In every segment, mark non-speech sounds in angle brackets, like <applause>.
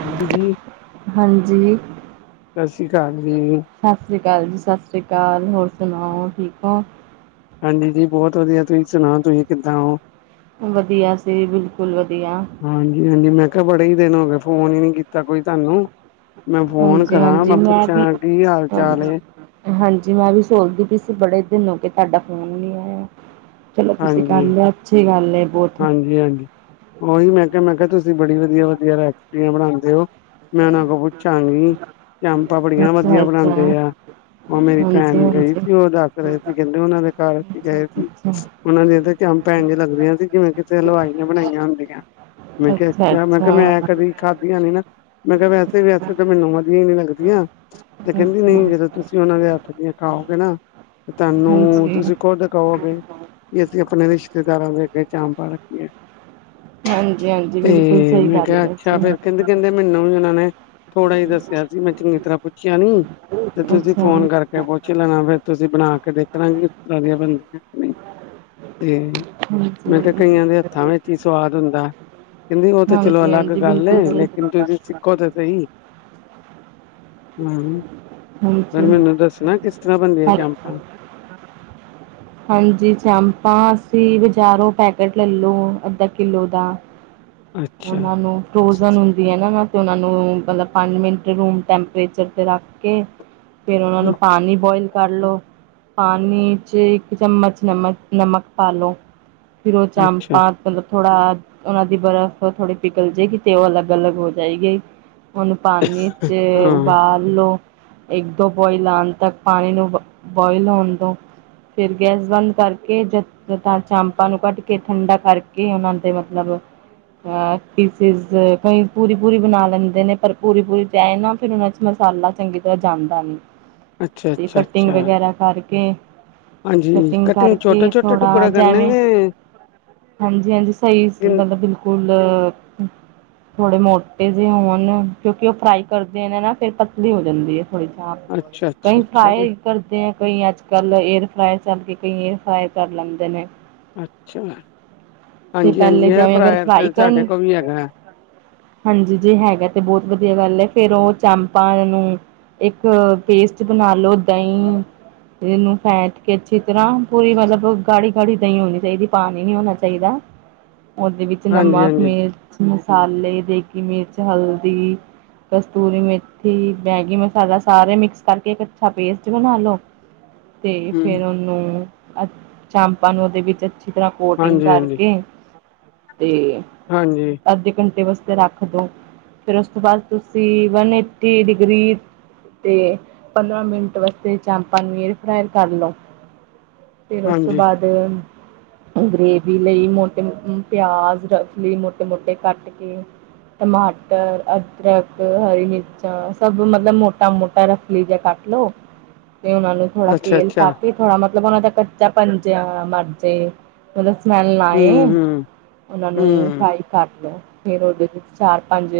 Aunty ਜੀ, ਹਾਂਜੀ, ਸਤਿ ਸ੍ਰੀ ਅਕਾਲ ਜੀ। ਸਤਿ ਸ਼੍ਰੀ ਅਕਾਲ ਜੀ ਸਤਿ ਸ਼੍ਰੀ ਅਕਾਲ ਹੋਰ ਸੁਣਾਓ ਠੀਕ ਹੋ? ਹਾਂਜੀ ਜੀ ਬਹੁਤ ਵਧੀਆ ਤੁਸੀਂ ਸੁਣਾਓ ਤੁਸੀਂ ਕਿੱਦਾਂ ਹੋ? ਵਧੀਆ ਅਸੀ ਵੀ ਬਿਲਕੁਲ ਵਧੀਆ। ਹਾਂਜੀ, ਹਾਂਜੀ। ਮੈਂ ਕਿਹਾ, ਬੜੇ ਹੀ ਦਿਨ ਹੋ ਗਏ, ਫੋਨ ਹੀ ਨੀ ਕੀਤਾ ਕੋਈ ਤੁਹਾਂਨੂੰ? ਮੈਂ ਫੋਨ ਕਰਾਂ ਮੈਂ ਹਾਂਜੀ-ਹਾਂਜੀ ਵੀ ਪੁੱਛਾਂ ਕੀ ਹਾਲ-ਚਾਲ ਹਾਂਜੀ, ਏ। ਹਾਂਜੀ ਮੈਂ ਵੀ ਸੋਚਦੀ ਪਈ ਸੀ ਬੜੇ ਦਿਨ ਹੋ ਕੇ ਤੁਹਾਡਾ ਫੋਨ ਨੀ ਆਇਆ। ਚਲੋ ਤੁਸੀਂ ਕਰ ਲਿਆ ਅੱਛੀ ਗੱਲ ਹੈ ਬਹੁਤ। ਹਾਂਜੀ-ਹਾਂਜੀ। ਉਹੀ ਮੈਂ ਕਿਹਾ ਮੈਂ ਕਿਹਾ ਤੁਸੀਂ ਬੜੀ ਵਧੀਆ-ਵਧੀਆ ਰੈਸਪੀਆਂ ਬਣਾਦੇ ਹੋ। ਮੈਂ ਉਹਨਾਂ ਕੋਲ ਪੁੱਛਾਂਗੀ, ਚੰਪਾ ਬੜੀਆਂ ਵਧੀਆ ਅੱਛਾ-ਅੱਛਾ, ਬਣਾਉਂਦੇ ਆ। ਉਹ ਮੇਰੀ ਭੈਣ ਗਈ ਹਾਂਜੀ-ਹਾਂਜੀ। ਸੀ ਉਹ ਦੱਸ ਰਹੇ ਸੀ ਕਹਿੰਦੇ ਉਹਨਾਂ ਦੇ ਘਰ ਅਸੀ ਗਏ ਸੀ। ਅੱਛਾ-ਅੱਛਾ, ਉਹਨਾਂ ਦੀਆਂ ਤੇ ਚਾਪਾ ਇੰਜ ਲੱਗਦੀਆਂ ਸੀ ਜਿਵੇਂ ਕਿਤੇ ਹਲਵਾਈ ਨੇ ਬਣਾਈਆਂ ਹੁੰਦੀਆ। ਮੈਂ ਕਿਹਾ ਅੱਛਾ ਮੈਂ ਕਿਹਾ ਅੱਛਾ-ਅੱਛਾ, ਮੈਂ ਅੱਛਾ। ਕਦੀ ਖਾਧੀਆਂ ਨੇ ਨਾ ਮੈਂ ਕਿਹਾ ਵੈਸੇ ਵੀ ਵੈਸੇ ਤਾਂ ਮੈਨੂੰ ਵਧੀਆ ਹੀ ਨੀ ਲੱਗਦੀਆਂ। ਤੇ ਅੱਛਾ ਅੱਛਾ ਕਹਿੰਦੀ, ਅੱਛਾ ਨਹੀਂ, ਅੱਛਾ ਜਦੋਂ ਤੁਸੀਂ ਉਹਨਾਂ ਦੇ ਹੱਥ ਦੀਆਂ ਖਾਓਗੇ ਨਾ ਤੁਹਾਨੂੰ ਹਾਂਜੀ, ਤੁਸੀਂ ਖੁਦ ਕਹੋਗੇ ਵੀ ਅਸੀਂ ਆਪਣੇ ਰਿਸ਼ਤੇਦਾਰਾਂ ਦੇ ਅੱਗੇ ਚਾਂਪਾ ਰੱਖੀਏ। ਹਾਂਜੀ-ਹਾਂਜੀ ਤੇ ਬਿਲਕੁਲ ਸਹੀ ਮੈਂ ਗੱਲ ਕਿਹਾ ਏ ਅੱਛਾ ਜੀ, ਫੇਰ ਕਹਿੰਦੇ ਕਹਿੰਦੇ ਮੈਨੂੰ ਇਹਨਾਂ ਨੇ ਥੋੜਾ ਈ ਦੱਸਿਆ ਸੀ ਮੈਂ ਚੰਗੀ ਤਰ੍ਹਾਂ ਪੁੱਛਿਆ ਨੀ ਤੇ ਤੁਸੀਂ ਅੱਛਾ। ਫੋਨ ਕਰਕੇ ਪੁੱਛ ਲੈਣਾ ਫੇਰ ਤੁਸੀਂ ਬਣਾ ਕੇ ਦੇਖਣਾ ਕਿਸ ਤਰ੍ਹਾਂ ਦੀਆਂ ਬਣਦੀਆਂ ਨੇ। ਤੇ, ਮੈਂ ਕਿਹਾ ਹਾਂਜੀ, ਕਈਆਂ ਦੇ ਹੱਥਾਂ ਵਿੱਚ ਹੀ ਸਵਾਦ ਹੁੰਦਾ। ਕਹਿੰਦੀ ਉਹ ਤਾਂ ਚਲੋ ਹਾਂਜੀ ਅਲੱਗ ਹਾਂਜੀ ਗੱਲ ਏ ਬਿਲਕੁਲ ਸਹੀ ਲੇਕਿਨ ਤੁਸੀਂ ਸਿੱਖੋ ਤਾਂ ਸਹੀ। ਹੂੰ ਪਰ ਹਾਂਜੀ ਮੈਨੂੰ ਦੱਸਣਾ ਕਿਸ ਤਰ੍ਹਾਂ ਬਣਦੀਆਂ ਹਾਂ ਕੈਂਪਾਂ। ਹਾਂਜੀ ਚਾਮਪਾਂ ਅਸੀਂ ਬਾਜ਼ਾਰੋਂ ਪੈਕਟ ਲੈ ਲਉ ਅੱਧਾ ਕਿੱਲੋ ਦਾ। ਅੱਛਾ, ਉਹਨਾਂ ਨੂੰ ਫਰੋਜਨ ਹੁੰਦ ਹੁੰਦੀ ਏ ਨਾ ਤੇ ਉਹਨਾ ਨੂੰ ਮਤਲਬ ਪੰਜ ਮਿੰਟ ਰੂਮ ਟੈਂਪਰੇਚਰ ਤੇ ਰੱਖ ਕੇ ਫਿਰ ਉਹਨਾ ਨੂੰ ਪਾਣੀ ਬੋਇਲ ਕਰ ਲੋ, ਪਾਣੀ 'ਚ ਇੱਕ ਚਮਚ ਨਮਕ ਨਮਕ ਪਾ ਲੋ। ਫਿਰ ਉਹ ਅੱਛਾ, ਹਾਂ, ਚਾਮਪਾਂ ਮਤਲਬ ਥੋੜਾ ਉਹਨਾਂ ਦੀ ਬਰਫ਼ ਥੋੜੀ ਪਿਘਲ ਜਾਏਗੀ ਤੇ ਉਹ ਅਲੱਗ-ਅਲੱਗ ਹੋ ਜਾਏਗੀ ਉਹਨੂੰ ਪਾਣੀ 'ਚ ਉਬਾਲ ਲੋ। ਇੱਕ-ਦੋ ਬੁਆਇਲ ਆਣ ਤੱਕ ਪਾਣੀ ਨੂੰ ਬੁਆਇਲ ਹੋਣ ਦੋ। ਫਿਰ ਗੈਸ ਬੰਦ ਕਰਕੇ ਜਦ ਤਾਂ ਚਾਮਪਾਂ ਨੂੰ ਕੱਢ ਕੇ ਠੰਡਾ ਕਰਕੇ ਉਹਨਾਂ ਦੇ ਮਤਲਬ ਅ ਪੀਸਿਸ ਕਈ ਪੂਰੀ-ਪੂਰੀ ਬਣਾ ਲੈਂਦੇ ਨੇ ਪਰ ਪੂਰੀ-ਪੂਰੀ 'ਚ ਆਏ ਨਾ ਫਿਰ ਉਹਨਾਂ 'ਚ ਮਸਾਲਾ ਚੰਗੀ ਤਰਾਂ ਜਾਂਦਾ ਨੀ। ਅੱਛਾ ਅੱਛਾ ਅੱਛਾ। ਆ ਕਟ ਕੇ ਹਾਂਜੀ ਕਟਿੰਗ ਛੋਟੇ-ਛੋਟੇ ਟੁਕੜੇ ਕਰਨੇ ਕਿ ਹਾਂਜੀ-ਹਾਂਜੀ ਸਹੀ ਮਤਲਬ ਬਿਲਕੁਲ ਥੋੜੇ ਮੋਟੇ ਜਿਹੇ ਹੋਣ ਕਿਉਂਕਿ ਉਹ ਫਰਾਈ ਕਰਦੇ ਨੇ ਨਾ ਫਿਰ ਪਤਲੀ ਹੋ ਜਾਂਦੀ ਏ। ਅੱਛਾ, ਅੱਛਾ, ਅੱਛਾ ਬਈ <unintelligible> ਕਰਦੇ ਆ ਕਈ ਅੱਜਕੱਲ੍ਹ ਏਅਰ ਫਰਾਈ ਚੱਲ ਕੇ ਕਈ ਏਅਰ ਫਰਾਈ ਕਰ ਲੈਂਦੇ ਨੇ। ਅੱਛਾ, ਹਾਂਜੀ-ਹਾਂਜੀ ਏਅਰ ਫਰਾਈ ਆਈ <unintelligible> ਹਾਂਜੀ, ਜੇ ਹੈਗਾ ਤੇ ਬਹੁਤ ਵਧੀਆ ਗੱਲ ਐ। ਫੇਰ ਉਹ ਚਾਮਪਾਂ ਨੂੰ ਇੱਕ ਪੇਸਟ ਬਣਾ ਲਓ ਦ‌ਈ ਇਹਨੂੰ ਫੈਟ ਕੇ ਅੱਛੀ ਤਰ੍ਹਾਂ ਪੂਰੀ ਮਤਲਬ ਗਾੜ੍ਹ‌ੀ-ਗਾੜ੍ਹ‌ੀ ਦ‌ਈਂ ਹੋਣੀ ਚਾਈਦੀ, ਪਾਣੀ ਨੀ ਹੋਣਾ ਚਾਈਦਾ ਉਹਦੇ ਵਿੱਚ ਨਮਕ, ਹਾਂਜੀ-ਹਾਂਜੀ, ਮਿਰਚ, ਮਸਾਲੇ, ਦੇਗੀ ਮਿਰਚ, ਹਲਦੀ ਕਸਤੂਰੀ ਮੇਥੀ, ਦੈਗੀ ਮਸਾਲਾ ਸਾਰੇ ਮਿਕਸ ਕਰਕੇ ਇੱਕ ਅੱਛਾ ਪੇਸਟ ਬਣਾ ਲੋ। <inaudible> ਤੇ ਹੂੰ, ਫਿਰ ਉਹਨੂੰ ਅ ਚਾਮਪਾਂ ਨੂੰ ਉਹਦੇ ਵਿੱਚ ਅੱਛੀ ਤਰ੍ਹਾਂ ਕੋਟਿੰਗ ਹਾਂਜੀ-ਹਾਂਜੀ, ਕਰਕੇ ਤੇ ਹਾਂਜੀ। ਅੱਧੇ ਘੰਟੇ ਵਾਸਤੇ ਰੱਖ ਦੋ, ਫਿਰ ਉਸ ਤੋਂ ਬਾਅਦ ਤੁਸੀਂ ਵਨ ਏਟੀ ਡਿਗਰੀ ਤੇ ਪੰਦਰਾਂ ਮਿੰਟ ਵਾਸਤੇ ਚਾਮਪਾਂ ਨੂੰ ਏਅਰ ਫਰਾਈ ਕਰ ਲੋ ਫਿਰ ਉਸ ਤੋਂ ਹਾਂਜੀ। ਬਾਅਦ, ਗਰੇਵੀ ਲਈ ਮੋਟੇ ਪਿਆਜ ਰਫ਼ਲੀ ਮੋਟੇ-ਮੋਟੇ ਕੱਟ ਕੇ ਟਮਾਟਰ, ਅਦਰਕ, ਹਰੀ ਮਿਰਚਾ ਸਭ ਮਤਲਬ ਮੋਟਾ-ਮੋਟਾ ਰੱਖ ਲੀਜਾ ਕੱਟ ਲੋੋ, ਤੇ ਉਹਨਾਂ ਨੂੰ ਥੋੜਾ ਤੇਲ ਅੱਛਾ-ਅੱਛਾ, ਪਾ ਕੇ ਥੋੜਾ, ਮਤਲਬ ਉਹਨਾਂ ਦਾ ਕੱਚਾ ਪਨ ਜਿਆ ਮਰਜੇ। ਉਹਦਾ ਸਮੈਲ ਨਾ ਆਏ। ਹੂੰ-ਹੂੰ, ਹੂੰ। ਉਹਨਾਂ ਹੂੰ, ਨੂੰ ਹੂੰ, ਫਰਾਈ ਕਰ ਲਓ, ਫਿਰ ਉਹਦੇ ਵਿੱਚ ਚਾਰ-ਪੰਜ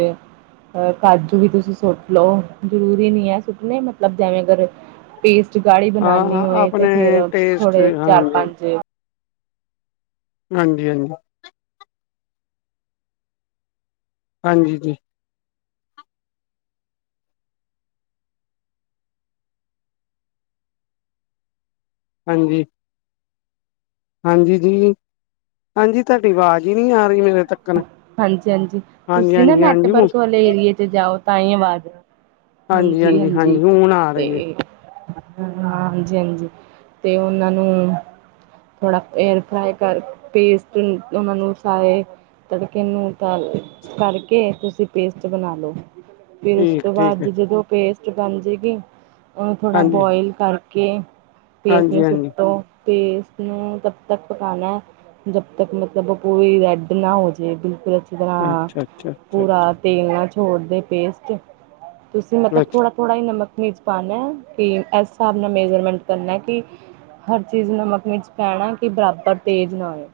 ਅ ਕਾਜੂ ਵੀ ਤੁਸੀਂ ਸੁੱਟ ਲਓ, ਜ਼ਰੂਰੀ ਨੀ ਐ ਸੁੱਟਣੇ ਮਤਲਬ ਜਿਵੇਂ ਅਗਰ ਪੇਸਟ ਗਾੜੀ ਬਣਾਂਨੀ ਹਾਂ, ਹੋਏ ਤੇ ਆਪਣੇ ਫਿਰ ਟੇਸਟ ਥੋੜੇ ਹਾਂਜੀ, ਚਾਰ-ਪੰਜ ਹਾਂਜੀ-ਹਾਂਜੀ। ਹਾਂਜੀ ਜੀ। ਹਾਂਜੀ। ਹਾਂਜੀ ਜੀ, ਹਾਂਜੀ ਤੁਹਾਡੀ ਆਵਾਜ਼ ਈ ਨੀ ਆ ਰਹੀ ਮੇਰੇ ਤੱਕਣ ਹਾਂਜੀ-ਹਾਂਜੀ, ਤੁਸੀਂ ਨਾ ਨੈਟਵਰਕ ਵਾਲੇ ਏਰੀਏ 'ਚ ਜਾਓ ਤਾਂ ਈ ਆਵਾਜ਼ ਹਾਂਜੀ ਹਾਂਜੀ ਹਾਂਜੀ-ਹਾਂਜੀ ਹਾਂਜੀ ਹੁਣ ਆ ਰਹੀ ਹੈ ਤੇ ਹਾਂ ਹਾਂਜੀ-ਹਾਂਜੀ ਤੇ ਉਹਨਾਂ ਨੂੰ ਥੋੜ੍ਹਾ ਏਅਰ ਫਰਾਈ ਕਰ, ਪੇਸਟ ਉਹਨਾਂ ਨੂੰ ਸਾਏ ਤੜਕੇ ਨੂੰ ਤਲ ਕਰਕੇ ਤੁਸੀਂ ਪੇਸਟ ਬਣਾ ਲਉ। ਫਿਰ ਉਸ ਠੀਕ ਤੋਂ ਠੀਕ ਬਾਅਦ ਹੈ। ਜਦੋਂ ਪੇਸਟ ਬਣ ਜੇ ਗੀ। ਉਹਨੂੰ ਥੋੜਾ ਹਾਂਜੀ ਬੋਇਲ ਕਰਕੇ ਕੇ ਪੇਸਟ ਨੂੰ ਹਾਂਜੀ ਹਾਂਜੀ ਸੁੱਟੋ। ਪੇਸਟ ਨੂੰ ਤਬ ਤੱਕ ਪਕਾਨਾਂ ਐ, ਜਬ ਤੱਕ ਮਤਲਬ ਓ ਪੂਰੀ ਰੈੱਡ ਨਾ ਹੋ ਜੇ‌। ਜੇ ਬਿਲਕੁਲ ਅੱਛੀ ਤਰ੍ਹਾਂ ਅੱਛਾ ਅੱਛਾ ਅੱਛਾ ਪੂਰਾ ਤੇਲ ਨਾਲ ਛੋੜਦੇ ਪੇਸਟ, ਤੁਸੀਂ ਮਤਲਬ ਅੱਛਾ ਥੋੜਾ ਥੋੜਾ ਜਾ ਨਮਕ, ਮਿਰਚ ਪਾਣਾਂ ਤੇ ਐਸ ਸਾਬ੍ਹ ਨਾ ਮੇਜਰਮੈਂਟ ਕਰਨਾ ਕਿ ਹਰ ਚੀਜ਼ ਨਮਕ, ਮਿਰਚ ਪੈਣਾ ਕਿ ਬਰਾਬਰ ਤੇਜ਼ ਨਾ ਹੋ,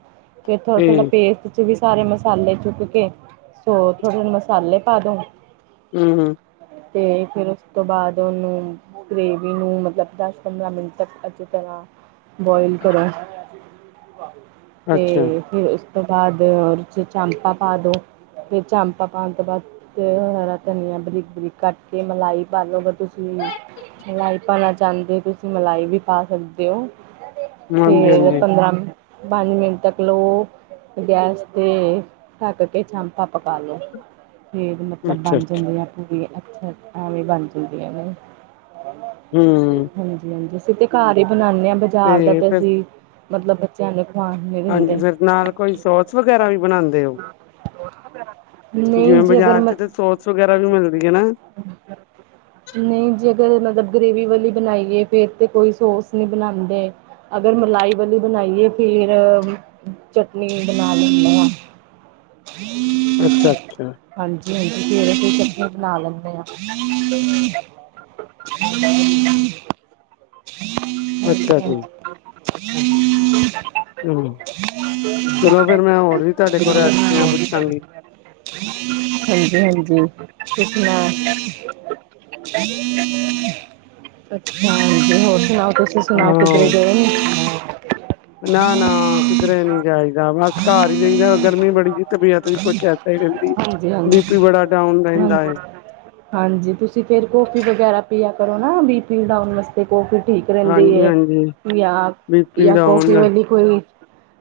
ਫਿਰ ਥੋੜਾ-ਥੋੜ੍ਹਾ ਠੀਕ ਪੇਸਟ 'ਚ ਵੀ ਸਾਰੇ ਮਸਾਲੇ ਚੁੱਕ ਕੇ, ਸੋ ਥੋੜੇ ਮਸਾਲੇ ਪਾ ਦੋ ਹੂੰ-ਹੂੰ। ਤੇ ਫਿਰ ਉਸ ਤੋਂ ਬਾਅਦ ਉਹਨੂੰ ਗ੍ਰੇਵੀ ਨੂੰ ਮਤਲਬ ਦੱਸ-ਪੰਦਰਾਂ ਮਿੰਟ ਤੱਕ ਅੱਛੀ ਤਰ੍ਹਾਂ ਬੋਇਲ ਕਰੋ। ਤੇ ਅੱਛਾ ਫਿਰ ਉਸ ਤੋਂ ਬਾਅਦ ਚ ਚਮਪਾਂ ਪਾ ਦੋ। ਫਿਰ ਚਾਮਪਾਂ ਪਾਣ ਤੋਂ ਬਾਅਦ ਤੇ ਹੁਣ ਹਰਾ ਧਨੀਆ ਬਰੀਕ-ਬਰੀਕ ਕੱਟ ਕੇ, ਮਲਾਈ ਪਾਲੋਗੇ ਤੁਸੀਂ। ਮਲਾਈ ਪਾਣਾ ਚਾਂਦੇ ਓ, ਤੁਸੀਂ ਮਲਾਈ ਵੀ ਪਾ ਸਕਦੇ ਓ ਹਾਂਜੀ ਫੇਰ ਹਾਂਜੀ ਪੰਦਰਾਂ, ਪੰਜ ਮਿੰਟ ਤੱਕ ਲੋ ਗੈਸ ਤੇ ਢੱਕ ਕੇ ਚਮਪਾਂ ਪਕਾ ਲੋ, ਫੇਰ ਮਤਲਬ ਅੱਛਾ ਬਣ ਅੱਛਾ ਜਾਂਦੀਆ। ਪੂਰੀ ਅੱਛਾ, ਐਵੇ ਵੀ ਬਣ ਜਾਂਦੀਆਂ ਨੇ। ਹਮ। ਹਾਂਜੀ-ਹਾਂਜੀ, ਅਸੀਂ ਤੇ ਘਰ ਹੀ ਬਣਾਉਂਦੇ ਹਾਂ ਤੇ ਬਾਜ਼ਾਰ ਦਾ ਤਾਂ ਫਿਰ ਅਸੀਂ ਮਤਲਬ ਬੱਚਿਆਂ ਨੂੰ ਖਵਾਣ ਹਾਂਜੀ, ਫਿਰ ਨਾਲ ਕੋਈ ਸੋਸ ਵਗੈਰਾ ਵੀ ਬਣਾਉਂਦੇ ਹੋ? ਨਹੀਂ ਜਿਵੇਂ ਜੇ ਅਗਰ ਬਾਜ਼ਾਰ ਚ ਮ ਤਾਂ ਸੋਸ ਵਗੈਰਾ ਵੀ ਮਿਲਦੀ ਹੈ ਨਾ <inaudible> ਨਹੀਂ ਜੀ ਜੇ ਅਗਰ ਮਤਲਬ ਗ੍ਰੇਵੀ ਵਾਲੀ ਬਣਾਈਏ ਫੇਰ ਤੇ ਕੋਈ ਸੋਸ ਨਹੀਂ ਬਣਾਉਂਦੇ। ਅਗਰ ਮਲਾਈ ਵਾਲੀ ਬਣਾਈਏ ਫਿਰ ਨੀਂਦ ਲਾਂ ਲੈਂਦੇ ਹਾਂ, ਅੱਛਾ-ਅੱਛਾ। ਹਾਂਜੀ-ਹਾਂਜੀ, ਫੇਰ ਅਸੀਂ ਸਬਜ਼ੀ ਬਣਾ ਲੈਂਦੇ ਆ। ਅੱਛਾ ਜੀ <unintelligible> <unintelligible> ਹੂੰ, ਚਲੋ ਫਿਰ ਮੈਂ ਹੋਰ ਵੀ ਤੁਹਾਡੇ ਕੋਲ ਰੈਸ ਪੀਆ ਪੁੱਛਾਂਗੀ। <unintelligible> <unintelligible> ਅੱਛਾ ਹੋਰ ਸਣਾਓ, ਤੁਸੀਂ ਸੁਣਾਓ ਹਾਂ ਕਿੱਧਰੇ ਗਏ ਨੀ <unintelligible> ਨਾ ਨਾ ਕਿੱਧਰੇ ਨਹੀਂ ਜਾਈ, ਜਾਂ ਬਸ ਘਰ ਹੀ ਰਹਿੰਦਾ ਗਰਮੀ ਬੜੀ ਤਬੀਅਤ ਵੀ ਕੁੱਛ ਐਦਾ ਹੀ ਰਹਿੰਦੀ, ਹਾਂਜੀ ਬੀ ਹਾਂਜੀ ਪੀ ਬੜਾ ਡਾਊਨ ਰਹਿੰਦਾ ਹਾਂਜੀ। ਏ, ਹਾਂਜੀ, ਤੁਸੀਂ ਫੇਰ ਕੌਫੀ ਵਗੈਰਾ ਪਿਆ ਕਰੋ ਨਾ ਬੀ ਪੀ ਡਾਊਨ ਵਾਸਤੇ, ਤੇ ਕੌਫੀ ਠੀਕ ਰਹਿੰਦੀ ਹਾਂਜੀ ਹੈ, ਹਾਂਜੀ ਜਾਂ, ਬੀ ਪੀ ਜਾਂ ਕੌਫੀ ਡਾਊਨ ਵੇ ਕੋਈ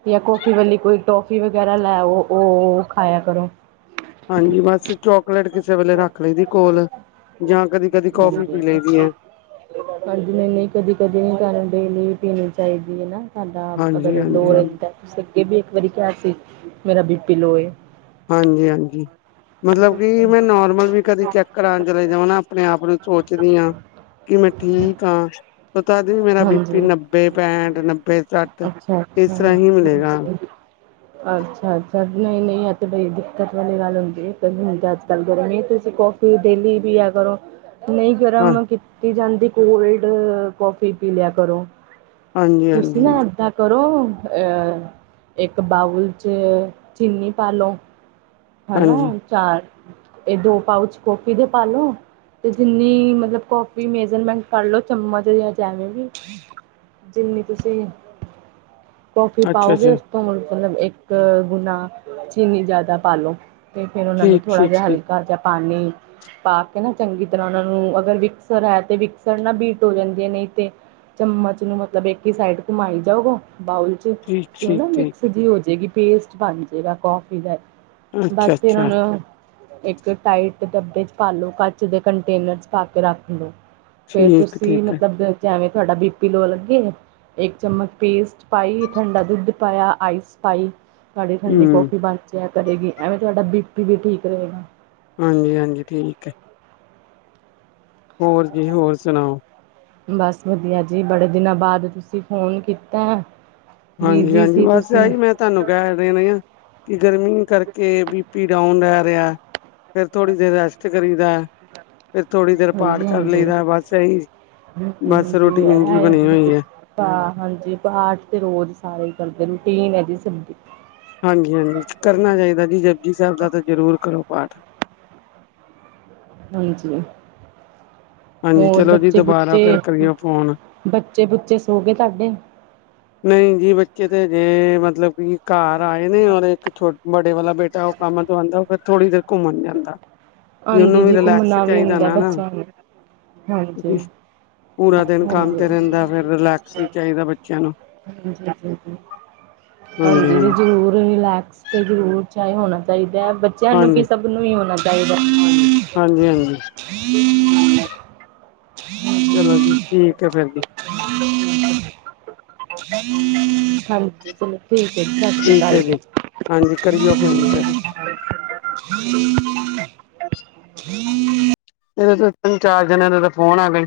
ਜਾਂ ਕੌਫੀ ਵਾਲੀ ਕੋਈ ਟੋਫੀ ਵਗੈਰਾ ਲੈਓ ਉਹ ਖਾਇਆ ਕਰੋ, ਹਾਂਜੀ ਬਸ, ਚੋਕਲੇਟ ਕਿਸੇ ਵੇਲੇ ਰੱਖ ਲਈ ਦੀ ਕੋਲ ਜਾਂ ਕਦੀ ਕਦੀ ਕੌਫੀ ਹਾਂਜੀ ਪੀ ਲਈ ਦੀ ਹੈ। ਹਾਂਜੀ, ਨਹੀਂ-ਨਹੀਂ ਕਦੀ-ਕਦੀ ਨਹੀਂ ਕਰਨ ਡੇਲੀ ਪੀਣੀ ਚਾਹੀਦੀ ਹੈ ਨਾ, ਸਾਡਾ ਹਾਂਜੀ ਅਗਰ ਲੋਅ ਹਾਂਜੀ ਹਾਂਜੀ ਰਹਿੰਦਾ ਤੁਸੀਂ ਅੱਗੇ ਵੀ ਇੱਕ ਵਾਰੀ ਕਿਹਾ ਸੀ ਮੇਰਾ ਬੀ ਪੀ ਲੋਅਏ, ਹਾਂਜੀ-ਹਾਂਜੀ। ਮਤਲਬ ਕਿ ਮੈਂ ਨੋਰਮਲ ਵੀ ਕਦੇ ਚੈੱਕ ਕਰਾਉਣ ਚਲੇ ਜਾਵਾਂ ਨਾ ਆਪਣੇ ਆਪ ਨੂੰ ਸੋਚਦੀ ਹਾਂ। ਕਿ ਮੈਂ ਠੀਕ ਹਾਂ, ਪਤਾ ਦੀ ਵੀ ਮੇਰਾ ਬੀਪੀ ਹਾਂਜੀ ਨੱਬੇ ਪੈਂਠ ਨੱਬੇ ਸੱਠ, ਅੱਛਾ ਤੀਸਰਾ ਹੀ ਮਿਲੇਗਾ, ਅੱਛਾ-ਅੱਛਾ, ਨਹੀਂ-ਨਹੀਂ, ਅੱਜ ਬਈ ਦਿੱਕਤ ਵਾਲੀ ਗੱਲ ਹੁੰਦੀ ਹੈ <unintelligible> ਗਰਮ ਤੁਸੀਂ ਕੌਫੀ ਡੇਲੀ ਵੀ ਆ ਕਰੋ ਨਹੀਂ ਹਾਂ ਗਰਮ ਕਿ ਪੀਤੀ ਜਾਂਦੀ ਕੋਲਡ ਕੌਫੀ ਪੀ ਲਿਆ ਕਰੋ, ਹਾਂਜੀ ਤੁਸੀਂ ਹਾਂਜੀ ਨਾ ਇਦਾਂ, ਕਰੋ ਅ, ਇੱਕ ਬਾਊਲ ਚ ਚੀਨੀ ਪਾ ਲੋੋ, ਹਨਾ ਹਾਂਜੀ ਚਾਰ, ਇਹ ਦੋ ਪਾਊਚ ਕੋਫੀ ਦੇ ਪਾ ਲੋ, ਤੇ ਜਿੰਨੀ ਮਤਲਬ ਕੌਫੀ ਮੇਜਰਮੈਂਟ ਕਰਲੋ ਚਮਚ ਜਾਂ ਜਿਵੇਂ ਵੀ, ਜਿੰਨੀ ਤੁਸੀਂ, ਕੌਫੀ ਅੱਛਾ ਪਾਓਗੇ, ਅੱਛਾ ਉਸ ਤੋਂ ਮਤਲਬ ਇੱਕ ਗੁਨਾ ਚੀਨੀ ਜ਼ਿਆਦਾ ਪਾਲੋ, ਤੇ ਫੇਰ ਉਹਨਾਂ ਨੂੰ ਠੀਕ ਥੋੜ੍ਹਾ ਠੀਕ ਜਿਹਾ ਠੀਕ ਹਲਕਾ ਜਾਂ ਪਾਣੀ, ਪਾ ਕੇ ਨਾ ਚੰਗੀ ਤਰ੍ਹਾਂ ਉਹਨਾਂ ਨੂੰ ਅਗਰ ਵਿਕਸਰ ਹੈ ਤੇ ਵਿਕਸਰ ਨਾ ਬੀਟ ਹੋ ਜਾਂਦੀ ਹੈ ਨਹੀਂ ਤੇ, ਚਮਚ ਨੂੰ ਮਤਲਬ ਇੱਕ ਹੀ ਸਾਈਡ ਘੁਮਾਈ ਜਾਊ ਬਾਊਲ ਚ, ਠੀਕ ਤੇ ਉਹ ਠੀਕ ਨਾ ਠੀਕ ਮਿਕਸ ਜੀ ਹੋਜੇ ਗੀ ਪੇਸਟ ਬਣ ਜਾਏਗਾ ਕੌਫੀ ਦਾ, ਅੱਛਾ ਬਸ ਫਿਰ ਅੱਛਾ ਹੁਣ, ਇੱਕ ਟਾਈਟ ਡੱਬੇ ਚ ਪਾ ਲੋ ਕੱਚ ਦੇ ਕੰਟੇਨਰ ਚ ਪਾ ਕੇ ਰੱਖ ਲਓ। ਫੇਰ ਠੀਕ ਤੁਸੀਂ ਠੀਕ ਹੈ ਮਤਲਬ ਜਿਵੇਂ ਤੁਹਾਡਾ ਬੀ ਪੀ ਲੋ ਲੱਗੇ, ਇੱਕ ਚਮਚ ਪੇਸਟ ਪਾਈ ਠੰਡਾ ਦੁੱਧ ਪਾਇਆ ਆਈਸ ਪਾਈ, ਸਾਡੀ ਠੰਡੀ ਹਮ ਕੌਫੀ ਬਣਚਿਆ ਕਰੇਗੀ ਐਵੇਂ ਤੁਹਾਡਾ ਬੀ ਪੀ ਵੀ ਠੀਕ ਰਹੇਗਾ। ਹਾਂਜੀ-ਹਾਂਜੀ, ਠੀਕ ਹੈ। ਹੋਰ ਜੀ ਹੋਰ ਸੁਣਾਓ। ਬਸ ਵਧੀਆ ਜੀ ਬੜੇ ਦਿਨਾਂ ਬਾਅਦ ਤੁਸੀਂ ਫੋਨ ਕੀਤਾ ਹੈ। ਬਿਜ਼ੀ ਹਾਂਜੀ-ਹਾਂਜੀ, ਸੀ ਬਸ ਤੁਸੀਂ ਆਹੀ ਮੈਂ, ਤੁਹਾਨੂੰ ਕਹਿ ਰਹੇ ਨੇ, ਆ ਕਿ ਗਰਮੀ ਕਰਕੇ ਬੀ ਪੀ ਡਾਊਨ ਰਹਿ ਰਿਹਾ। ਫੇਰ ਥੋੜ੍ਹੀ ਦੇਰ ਰੈਸਟ ਕਰੀ ਦਾ। ਫਿਰ ਥੋੜੀ ਦੇਰ ਪਾਠ ਹਾਂਜੀ ਕਰ ਹਾਂਜੀ ਲਈਦਾ ਬਸ ਇਹੀ, ਬਸ ਰੋਟੀਨ ਇੰਜ ਬਣੀ ਹੋਈ ਹੈ। ਹਾਂ, ਹਾਂਜੀ। ਪਾਠ ਤੇ ਰੋਜ਼ ਸਾਰੇ ਕਰਦੇ ਰੂਟੀਨ ਹੈ ਜੀ ਸਾਡੀ। ਹਾਂਜੀ -ਹਾਂਜੀ ਕਰਨਾ ਚਾਹੀਦਾ ਜੀ ਜਪਜੀ ਸਾਹਿਬ ਦਾ ਤਾਂ ਜ਼ਰੂਰ ਕਰੋ ਪਾਠ। ਹਾਂਜੀ। ਹਾਂਜੀ ਹੋਰ ਚਲੋ ਜੀ ਬੱਚੇ- ਦੁਬਾਰਾ ਬੁੱਚੇ ਫਿਰ ਕਰੀਓ ਫੋਨ ਬੱਚੇ- ਬੁੱਚੇ ਸੋ ਗਏ ਤੁਹਾਡੇ? ਨਹੀਂ ਜੀ ਬੱਚੇ ਤੇ ਜੇ, ਮਤਲਬ ਕਿ ਘਰ ਆਏ ਨੇ ਔਰ ਇੱਕ ਬਡੇ ਵਾਲਾ ਬੇਟਾ ਉਹ ਕੰਮ ਤੋਂ ਆਉਂਦਾ ਫਿਰ ਥੋੜ੍ਹੀ ਦੇਰ ਘੁੰਮਣ ਜਾਂਦਾ। ਕਿ ਉਹਨੂੰ ਹਾਂਜੀ ਵੀ ਜੀ ਰਿਲੈਕਸ ਘੁੰਮਣਾ ਵੀ ਚਾਹੀਦਾ ਹੁੰਦਾ ਨਾ। ਬੱਚਿਆਂ ਨੂੰ ਹਾਂਜੀ ਪੂਰਾ ਦਿਨ ਕੰਮ ਤੇ ਹਾਂਜੀ ਰਹਿੰਦਾ ਫਿਰ ਰਿਲੈਕਸ ਵੀ ਚਾਹੀਦਾ ਬੱਚਿਆਂ ਨੂੰ। ਹਾਂਜੀ ਹਾਂਜੀ-ਹਾਂਜੀ ਜੀ ਜ਼ਰੂਰ ਰਿਲੈਕਸ। ਅਤੇ ਜ਼ਰੂਰ ਚਾਹੇ ਹੋਣਾ ਚਾਹੀਦਾ ਹੈ ਬੱਚਿਆਂ ਹਾਂ ਨੂੰ ਹਾਂਜੀ ਕਿ ਸਭ ਨੂੰ ਹੀ ਹੋਣਾ ਚਾਹੀਦਾ। ਹਾਂਜੀ- ਹਾਂਜੀ। <unintelligible> ਚਲੋ ਜੀ, ਠੀਕ ਹੈ ਫੇਰ ਜੀ। ਹਾਂਜੀ। ਚਲੋ ਠੀਕ ਹੈ, ਠੀਕ ਹੈ ਜੀ ਸਤਿ ਹਾਂਜੀ ਕਰੀਓ ਫੋਨ ਫਿਰ ਸ਼੍ਰੀ ਅਕਾਲ ਜੀ। <unintelligible> ਇਹਦੇ ਤਿੰਨ- ਚਾਰ ਜਨਾਂ ਦੇ ਤਾਂ ਫੋਨ ਆ ਗਏ।